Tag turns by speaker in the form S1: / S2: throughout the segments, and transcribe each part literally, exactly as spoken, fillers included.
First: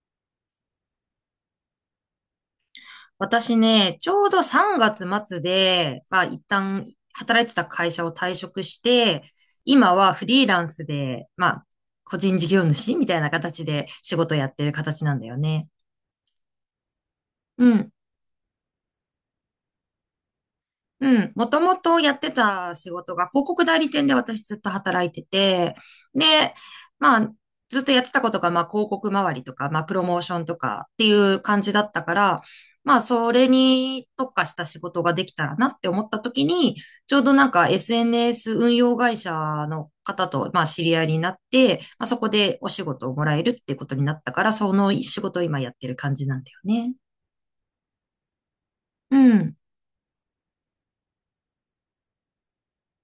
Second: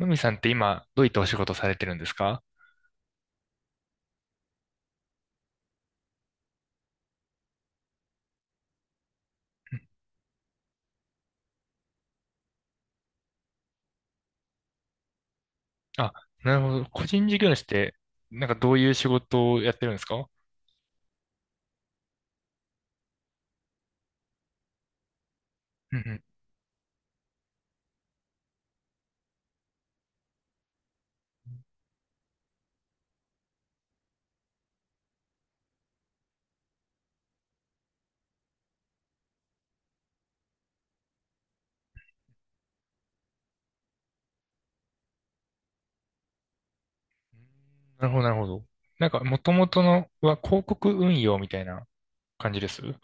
S1: のみさんって今、どういったお仕事されてるんですか？
S2: 私ね、ちょうどさんがつ末で、まあ一旦働いてた会社を退職して、
S1: うん。
S2: 今はフリーランスで、まあ個人事業主みたいな形で仕事やってる形なんだよね。
S1: あ、なるほど。個人事業主っ
S2: うん。
S1: て、なんかどういう仕事をやってるんですか？
S2: うん。もともとやってた仕事が広告代理店で私ずっと働いてて、
S1: うんうん。
S2: で、まあ、ずっとやってたことが、まあ、広告周りとか、まあ、プロモーションとかっていう感じだったから、まあ、それに特化した仕事ができたらなって思った時に、ちょうどなんか エスエヌエス 運用会社の方と、まあ、知り合いになって、まあ、そこでお仕事をもらえるっていうことになったから、その仕事を今やってる感じなんだよね。
S1: なるほど、なるほど。なん
S2: う
S1: か、もと
S2: ん。
S1: もとのは広告運用みたいな感じですは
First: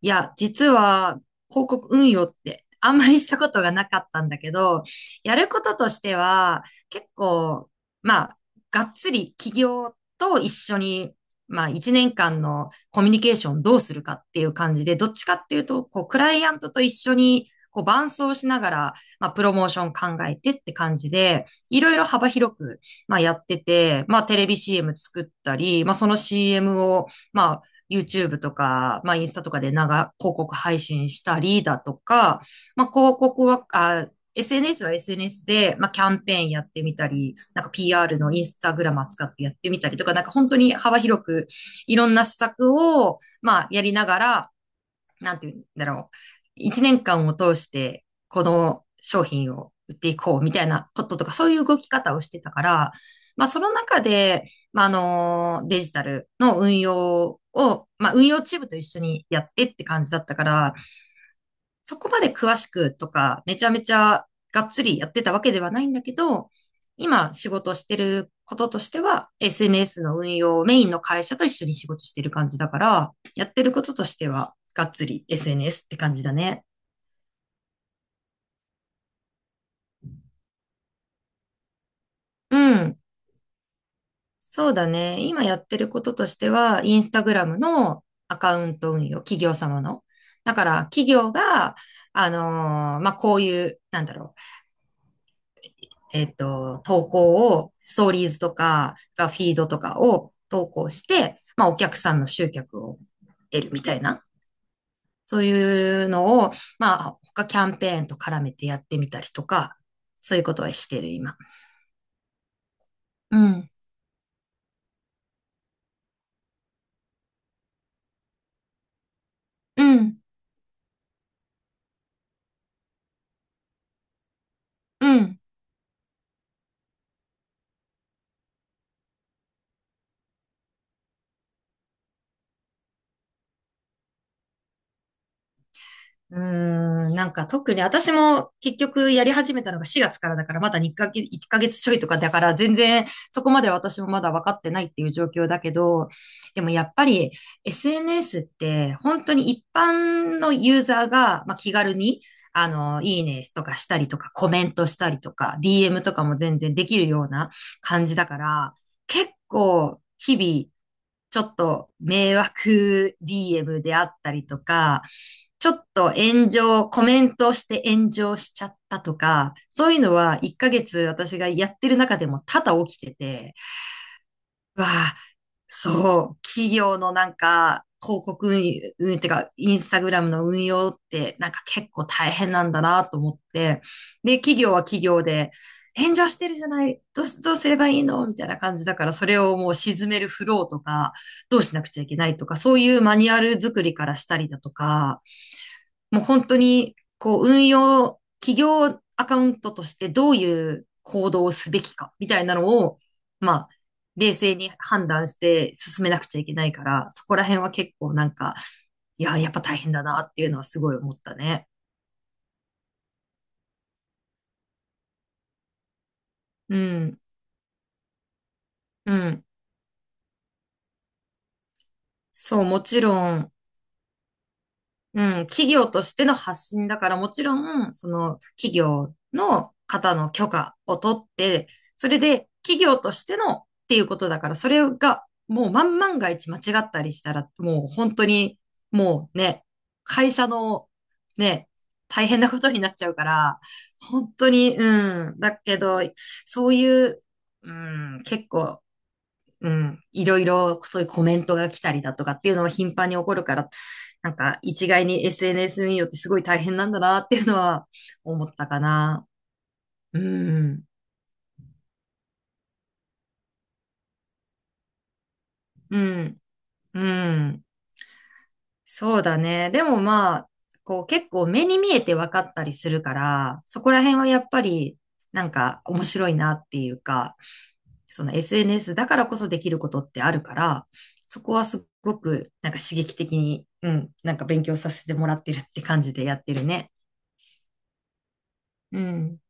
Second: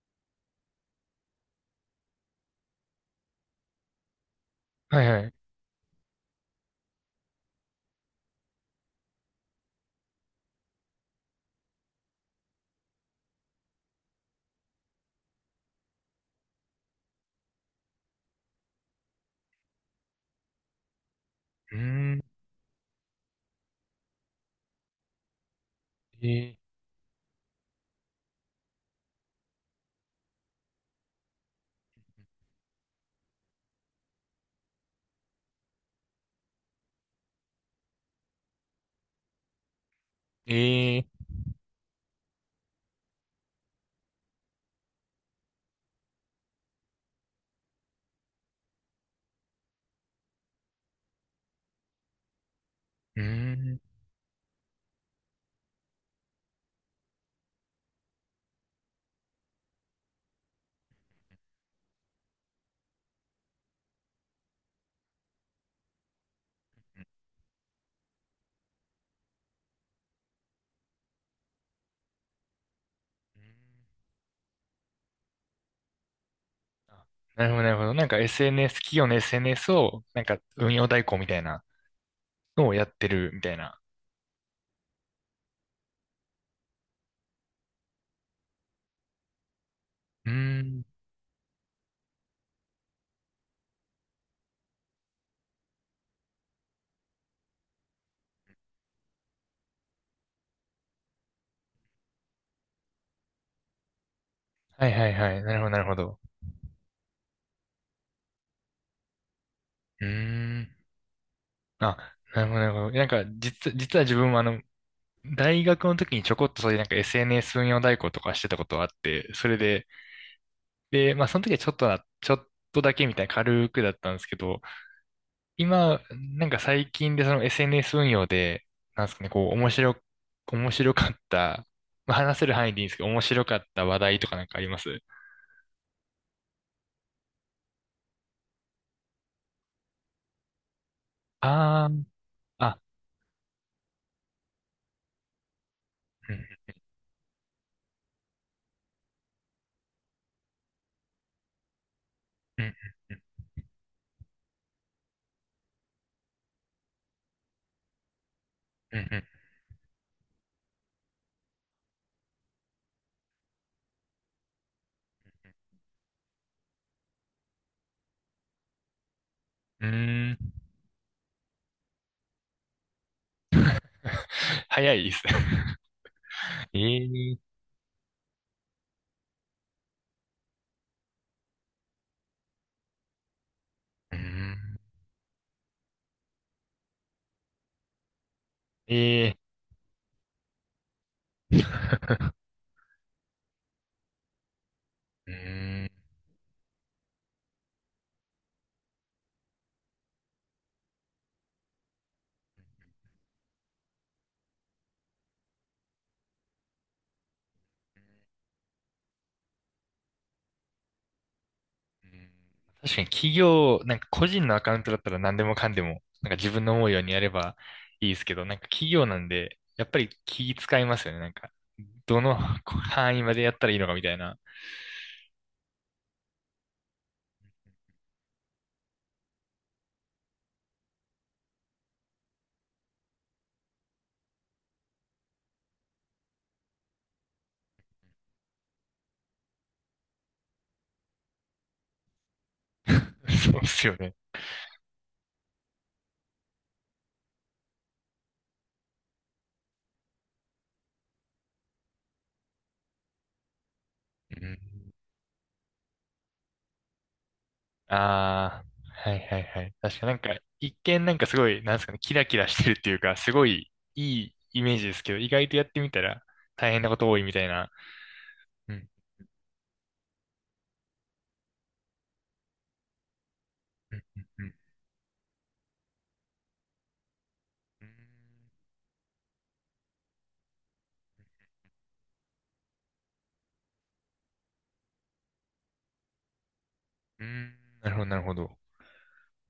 S2: いや、実は広告運用ってあんまりしたことがなかったんだけど、
S1: いはい。う
S2: やることとしては結構、まあ、がっつり企業と一緒に、まあ、いちねんかんのコミュニケーションどうするかっていう感じで、どっちかっていうと、こう、クライアントと一緒に、こう、伴走しながら、まあ、プロモーション考えてって感じで、
S1: ー
S2: いろいろ
S1: ん。
S2: 幅広く、まあ、やってて、まあ、テレビ シーエム 作ったり、まあ、その
S1: え
S2: シーエム を、まあ、YouTube とか、まあ、インスタとかで長、広告配信したりだとか、まあ、広告は、あ エスエヌエス は エスエヌエス で、まあ、キャンペーンやってみたり、なんか ピーアール のインスタグラム使ってやってみたりとか、なんか
S1: ー、
S2: 本当に
S1: え
S2: 幅
S1: ー、
S2: 広くいろんな施策を、まあ、やりながら、なんて言うんだろう。いちねんかんを通して、この商品を売っていこうみたいなこととか、そういう動き方をしてたから、
S1: う
S2: まあ、
S1: ー
S2: その
S1: ん。
S2: 中で、まあ、あの、デジタルの運用を、まあ、運用チームと一緒にやってって感じだったから、そこまで詳しくとか、めちゃめちゃがっつりやってたわけではないんだけど、今仕事してることとしては、エスエヌエス の運用をメインの会社と一緒に仕事してる感じだから、やってることとしては、がっつり エスエヌエス って感じだね。
S1: あ、なるほど、なるほど。なんか エスエヌエス、企業の エスエヌエス を、なんか運用代行みたいな
S2: う
S1: のをやっ
S2: ん。
S1: てるみたいな。
S2: そうだね。今やってることとしては、インスタグラムのアカウント運用、企業様の。
S1: うー
S2: だから、
S1: ん。
S2: 企業が、あのーまあ、こういう、なんだろう、えっと、投稿を、ストーリーズとか、フィードとかを投稿して、まあ、お客さんの集客を得るみたいな、
S1: はいはいは
S2: そ
S1: い。
S2: う
S1: なるほど、なるほ
S2: いう
S1: ど。
S2: のを、まあ、他キャンペーンと絡めてやってみたりとか、
S1: う
S2: そういうこ
S1: ー
S2: と
S1: ん。
S2: はしてる、今。
S1: あ、なるほど、なるほど。なんか、
S2: うん。
S1: 実、実は自分もあの、大学の時にちょこっとそういうなんか エスエヌエス 運用代行とかしてたことがあって、それ
S2: う
S1: で、
S2: ん。
S1: で、まあその時はちょっとな、ちょっとだけみたいな軽くだったんですけど、
S2: うん。
S1: 今、なんか最近でその エスエヌエス 運用で、なんですかね、こう、面白、面白かった、まあ話せる範囲でいいんですけど、面白かった話題とかなんかあります？
S2: うーん、なんか特に私も結局やり始めたのがしがつからだからまだにかげつ、いっかげつ
S1: あ
S2: ちょいとかだから
S1: ー、
S2: 全
S1: あ、
S2: 然そこまで私もまだ分かってないっていう状況だけど、
S1: うん、
S2: でもやっぱり エスエヌエス って本当に一般のユーザーが、まあ、気軽に
S1: う
S2: あ
S1: ん、
S2: の、いいねとかしたりとかコメントしたりとか ディーエム とかも全然できるような感じだから
S1: うん、
S2: 結構日々ちょっと迷惑 ディーエム であったりとか、ちょっと炎上、コメントして炎上しちゃったとか、
S1: うん、
S2: そ
S1: う
S2: ういうの
S1: ーん。
S2: はいっかげつ私がやってる中でも多々起きてて、わ
S1: 早いで
S2: あ、
S1: す。
S2: そう、企
S1: え
S2: 業のなん
S1: ー、
S2: か、広告運輸、運輸ってか、インスタグラムの運用って、なんか結構大変なんだなと思って、
S1: う
S2: で、企業
S1: ん、
S2: は企業で、炎上してるじゃない、どうす、どうすればいいのみたいな感じだから、
S1: え
S2: そ
S1: え
S2: れをもう沈めるフローとか、どうしなくちゃいけない とか、そういうマニュアル作りからしたりだとか、
S1: うーん。
S2: もう本当に、こう、運用、企業アカウントとしてどういう行動をすべきか、みたいなのを、まあ、冷静に判断して進めなくちゃいけないから、そこら辺は結構なんか、いや、やっぱ大変だなっていうのはすごい思ったね。
S1: 確かに企業、なんか個人のアカウントだったら何でもかんでも、なんか自分の
S2: う
S1: 思うようにや
S2: ん、
S1: ればいいですけど、なんか企業
S2: う
S1: なん
S2: ん。
S1: で、やっぱり気使いますよね。なんか、どの
S2: そう、
S1: こ
S2: もちろ
S1: 範囲までや
S2: ん、
S1: ったらいいのかみたいな。
S2: うん、企業としての発信だから、もちろん、その企業の方の許可を取って、それで企業としてのっていうことだから、それがもう万万が一間違ったりしたら、もう本当に、もうね、会社のね、大変なことになっちゃうか
S1: そ
S2: ら、
S1: うですよね。
S2: 本当に、うん、だけど、そういう、うん、結構うん、いろいろそういうコメントが来たりだとかっていうのは頻繁に起こるから、なん
S1: うん。
S2: か一概に エスエヌエス によってすごい大変なんだなっていうのは思っ
S1: ああ、
S2: たか
S1: はい
S2: な。
S1: はいはい。確かなん
S2: う
S1: か、一
S2: ん、
S1: 見なんかすごい、なんですかね、キラキラしてるっていうか、すごいいいイメージですけど、意外とやってみ
S2: う
S1: たら
S2: ん、
S1: 大変なこ
S2: う
S1: と多いみたい
S2: ん。
S1: な。うん、
S2: そうだね。でもまあ、こう結構目に見えて分かったりするから、そこ
S1: う
S2: ら
S1: ん、
S2: 辺はや
S1: うん、
S2: っ
S1: うん。
S2: ぱりなんか面白いなっていうか、
S1: う
S2: その エスエヌエス だからこそできることってあるから、そこはすごくなんか刺激的に、うん、なんか勉強させてもらってるって感じでやってるね。
S1: ん、うん、なるほど、なるほど。
S2: うん。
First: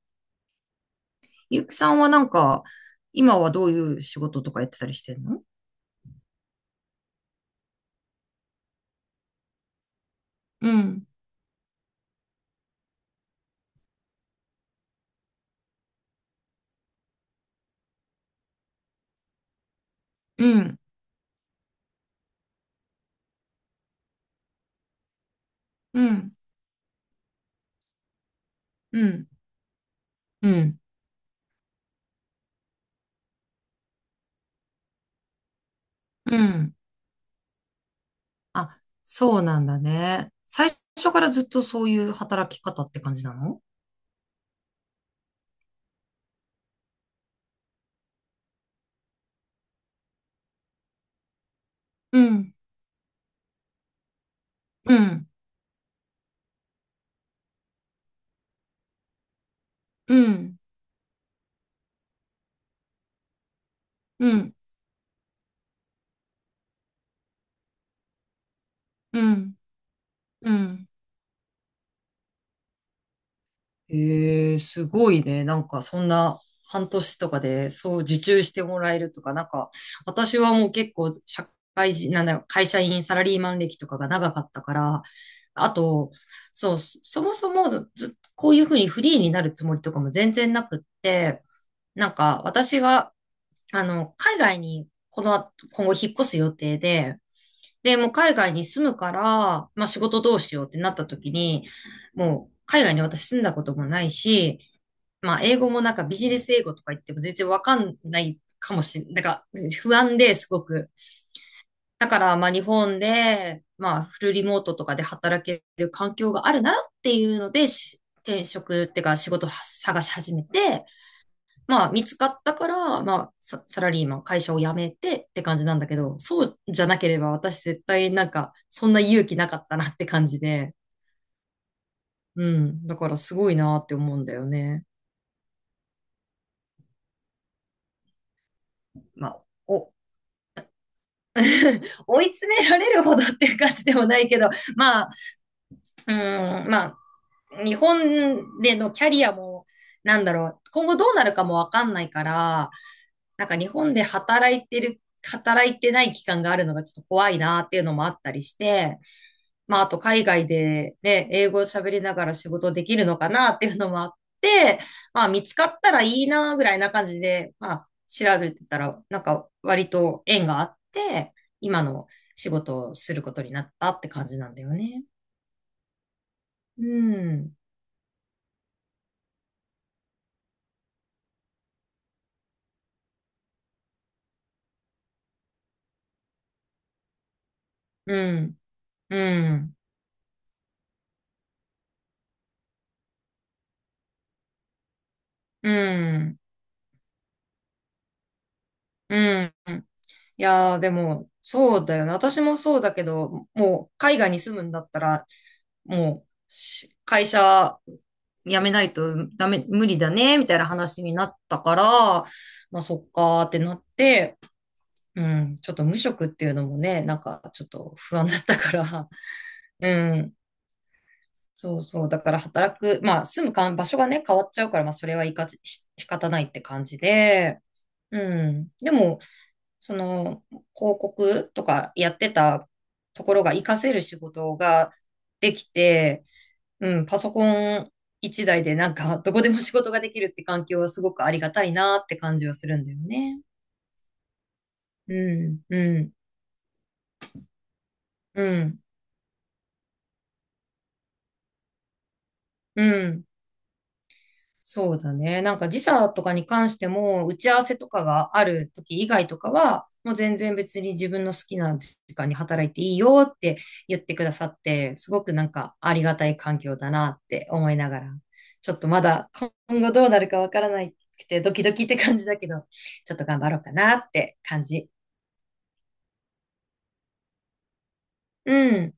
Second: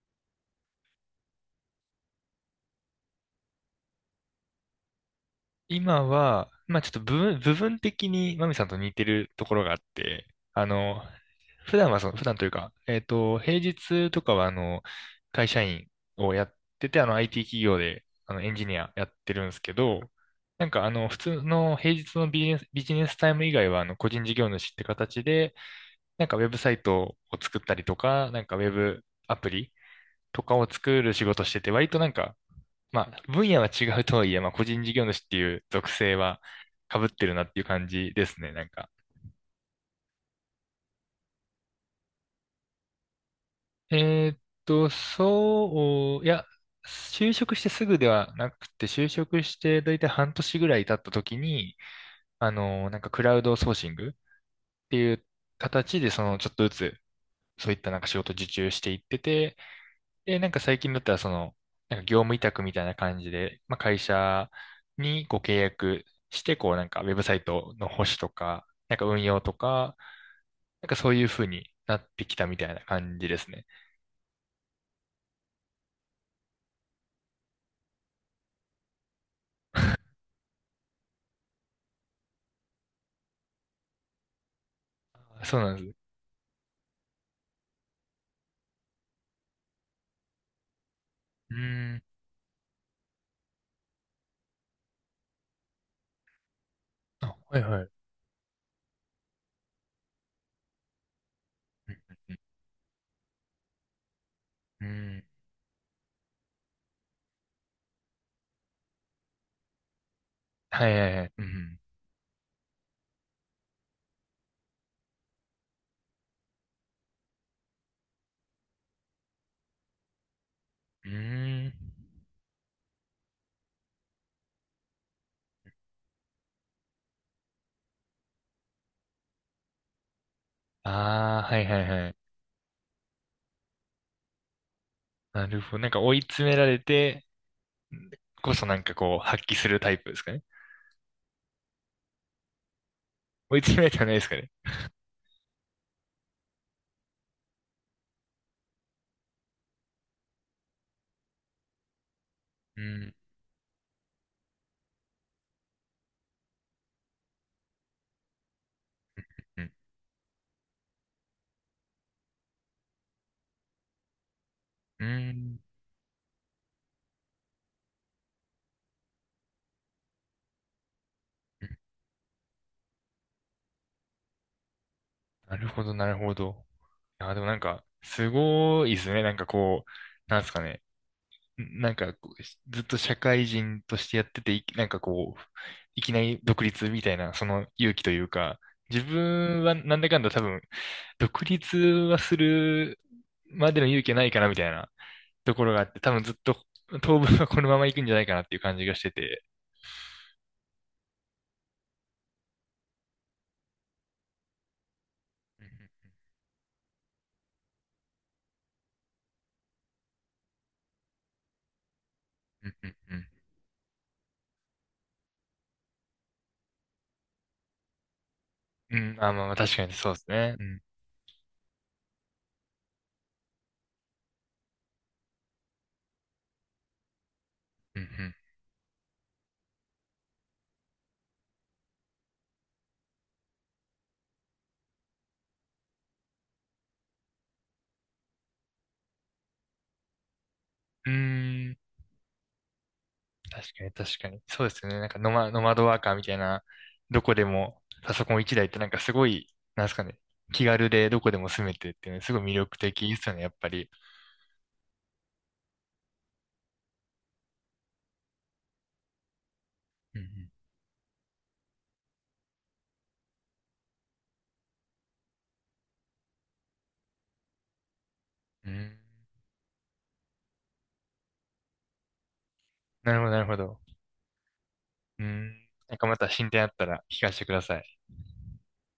S2: ゆうきさんはなんか、今はどういう仕事とかやってたりしてんの？
S1: 今は、まあちょっと部分、部分的にマミさんと似てるところがあって、あ
S2: う
S1: の、
S2: ん、
S1: 普段はその、普段というか、えっと、平日とかはあの、会社員をやってて、あの、アイティー 企業で、あの、エンジニアやってるんですけど、
S2: う
S1: なん
S2: ん、
S1: かあの、普通の平日のビジネス、ビジネスタイム以外は、あの、個人事業主って形で、
S2: う
S1: なんか
S2: ん、
S1: ウェブサイトを作ったりとか、なんかウェブ
S2: うん、
S1: アプリと
S2: う
S1: かを
S2: ん、
S1: 作る仕事してて、割となんか、まあ、分野は違うとはいえ、まあ、個人事業主っていう属性
S2: う
S1: は
S2: ん。
S1: 被ってるなっていう感じですね、なん
S2: あ、
S1: か。
S2: そうなんだね。最初からずっとそういう働き方って感じなの？
S1: えーっと、そう、いや、就職してすぐではなくて、就職してだいたい半年ぐらい経った時に、
S2: う
S1: あ
S2: ん、
S1: の、なんかクラウドソーシングっ
S2: う
S1: ていう
S2: ん、
S1: 形で、その、ちょっとずつ、そういったなんか仕事受注していってて、
S2: う
S1: で、なん
S2: ん、
S1: か最近だったら、その、なんか業務委託みたいな感じで、まあ、会
S2: う
S1: 社
S2: ん、
S1: にご契約して、こう、なんかウェブサイトの保守とか、なんか
S2: う
S1: 運用と
S2: ん、
S1: か、
S2: う
S1: な
S2: ん。
S1: んかそういう風になってきたみたいな感じですね。
S2: ええ、すごいね。なんかそんな半年とかでそう受注してもらえるとか、なんか私はもう結構社会人、なんだよ、会社員、サラリーマン歴とかが長かったから、
S1: あ、そう
S2: あ
S1: なんです。
S2: と、そう、そそもそもず、こういうふうにフリーになるつもりとかも全然なくって、
S1: うーん。
S2: なんか私があの、海外にこの後、今後引っ越す予定で、
S1: あ、はいは
S2: で、
S1: い。
S2: もう海外に住むから、まあ仕事どうしようってなった時に、
S1: うん。
S2: もう海外に私住んだこともないし、まあ英語もなんかビジネス英語とか言っても全然わかんないかもしれないなんか不安ですご
S1: は
S2: く。
S1: いはいはい。うん。
S2: だからまあ日本で、まあフルリモートとかで働ける環境があるならっていうので、し転職っていうか仕事を探し始めて、
S1: うーん。
S2: まあ、見つかったから、まあ、ササラリーマン、会社を辞めてって感じなんだけど、そうじゃなければ私絶対なんか、そんな勇気なかったなって感じで、
S1: ああ、はいはいはい。
S2: うん。だからすごいなって思うんだよね。
S1: なるほど。なんか追い詰められてこそなんかこう
S2: まあ、
S1: 発揮するタ
S2: お、
S1: イプですかね。
S2: 追い詰められるほどっていう
S1: 追い
S2: 感
S1: 詰め
S2: じ
S1: られ
S2: で
S1: ては
S2: も
S1: ない
S2: な
S1: です
S2: い
S1: か
S2: け
S1: ね。
S2: ど、まあ、うん、まあ、日本でのキャリアも、なんだろう、今後どうなるかもわかんないから、
S1: うん。
S2: なんか日本で働いてる、働いてない期間があるのがちょっと怖いなっていうのもあったりして、
S1: うん。
S2: まあ、あと海外でね、英語を喋りながら仕事できるのかなっていうのもあって、
S1: う
S2: まあ、見つ
S1: ん。
S2: かったらいいなぐらいな感じで、まあ、調べてたら、なんか割と縁があって、今の仕事をすることになったって感じなんだよね。
S1: なるほど、なるほど。
S2: う
S1: あ、でも
S2: ん、
S1: なんか、すごいですね。なんかこう、なんですかね。んなんかこう、しずっと社会人としてやってて、いなんかこう、いきなり独立みたいな、その勇気と
S2: う
S1: いうか、
S2: ん、
S1: 自
S2: う
S1: 分は
S2: ん、
S1: なんだかんだ多分、独立はするまでの勇気はないかなみたいなとこ
S2: う
S1: ろがあって、多分ずっ
S2: ん、
S1: と当分はこのまま行くんじゃないかなっていう感じがして
S2: う
S1: て。
S2: ん。いやー、でも、そうだよね。私もそうだけど、もう、海外に住むんだったら、
S1: う
S2: もう、し会社辞めないとダメ、無理だね、みたいな話になったから、
S1: ん、
S2: まあ、そっ
S1: うん、うん、
S2: かーってなって、うん、ちょっと無職っていうのもね、なんか、ちょっと不安だったか
S1: うん。
S2: ら、
S1: うん、あ、まあまあ確かにそ う
S2: う
S1: です
S2: ん、
S1: ね。うん、
S2: そうそう、だから働く、まあ、住むかん場所がね、変わっちゃうから、まあ、それはいかし仕方ないって感じで、
S1: うん、
S2: うん。でも、その、広告とかやってたところが活かせる仕事ができて、うん、パソコンいちだいでなんか、どこでも仕事ができるって環境はす
S1: うん。
S2: ご
S1: う
S2: くありがたい
S1: ー、
S2: なって感じはするんだよね。
S1: 確かに、確かに。そうですよね。なん
S2: う
S1: かノマ、ノ
S2: ん、
S1: マドワ
S2: う
S1: ーカ
S2: ん、
S1: ーみたいな、どこでもパソコン
S2: う
S1: いちだいって
S2: ん、
S1: なんかすごい、なんですかね、気軽でどこでも住めてっていうのすごい魅力
S2: う
S1: 的で
S2: ん。
S1: すよね、やっぱり。
S2: そうだね。なんか時差とかに関しても、打ち合わせとかがある時以外とかは、もう
S1: う
S2: 全
S1: ん
S2: 然別に自分の好きな時間に働いていいよって言ってくださって、すごくなんかありがたい環境だなって思いながら、
S1: う
S2: ち
S1: ん。う
S2: ょっと
S1: ん。
S2: まだ今後どうなるかわからないくてドキドキって感じだけど、
S1: な
S2: ちょっ
S1: るほ
S2: と
S1: ど、な
S2: 頑
S1: る
S2: 張
S1: ほ
S2: ろうか
S1: ど。
S2: なって感じ。
S1: うん。なんかまた進展あったら聞かせてください。
S2: うん。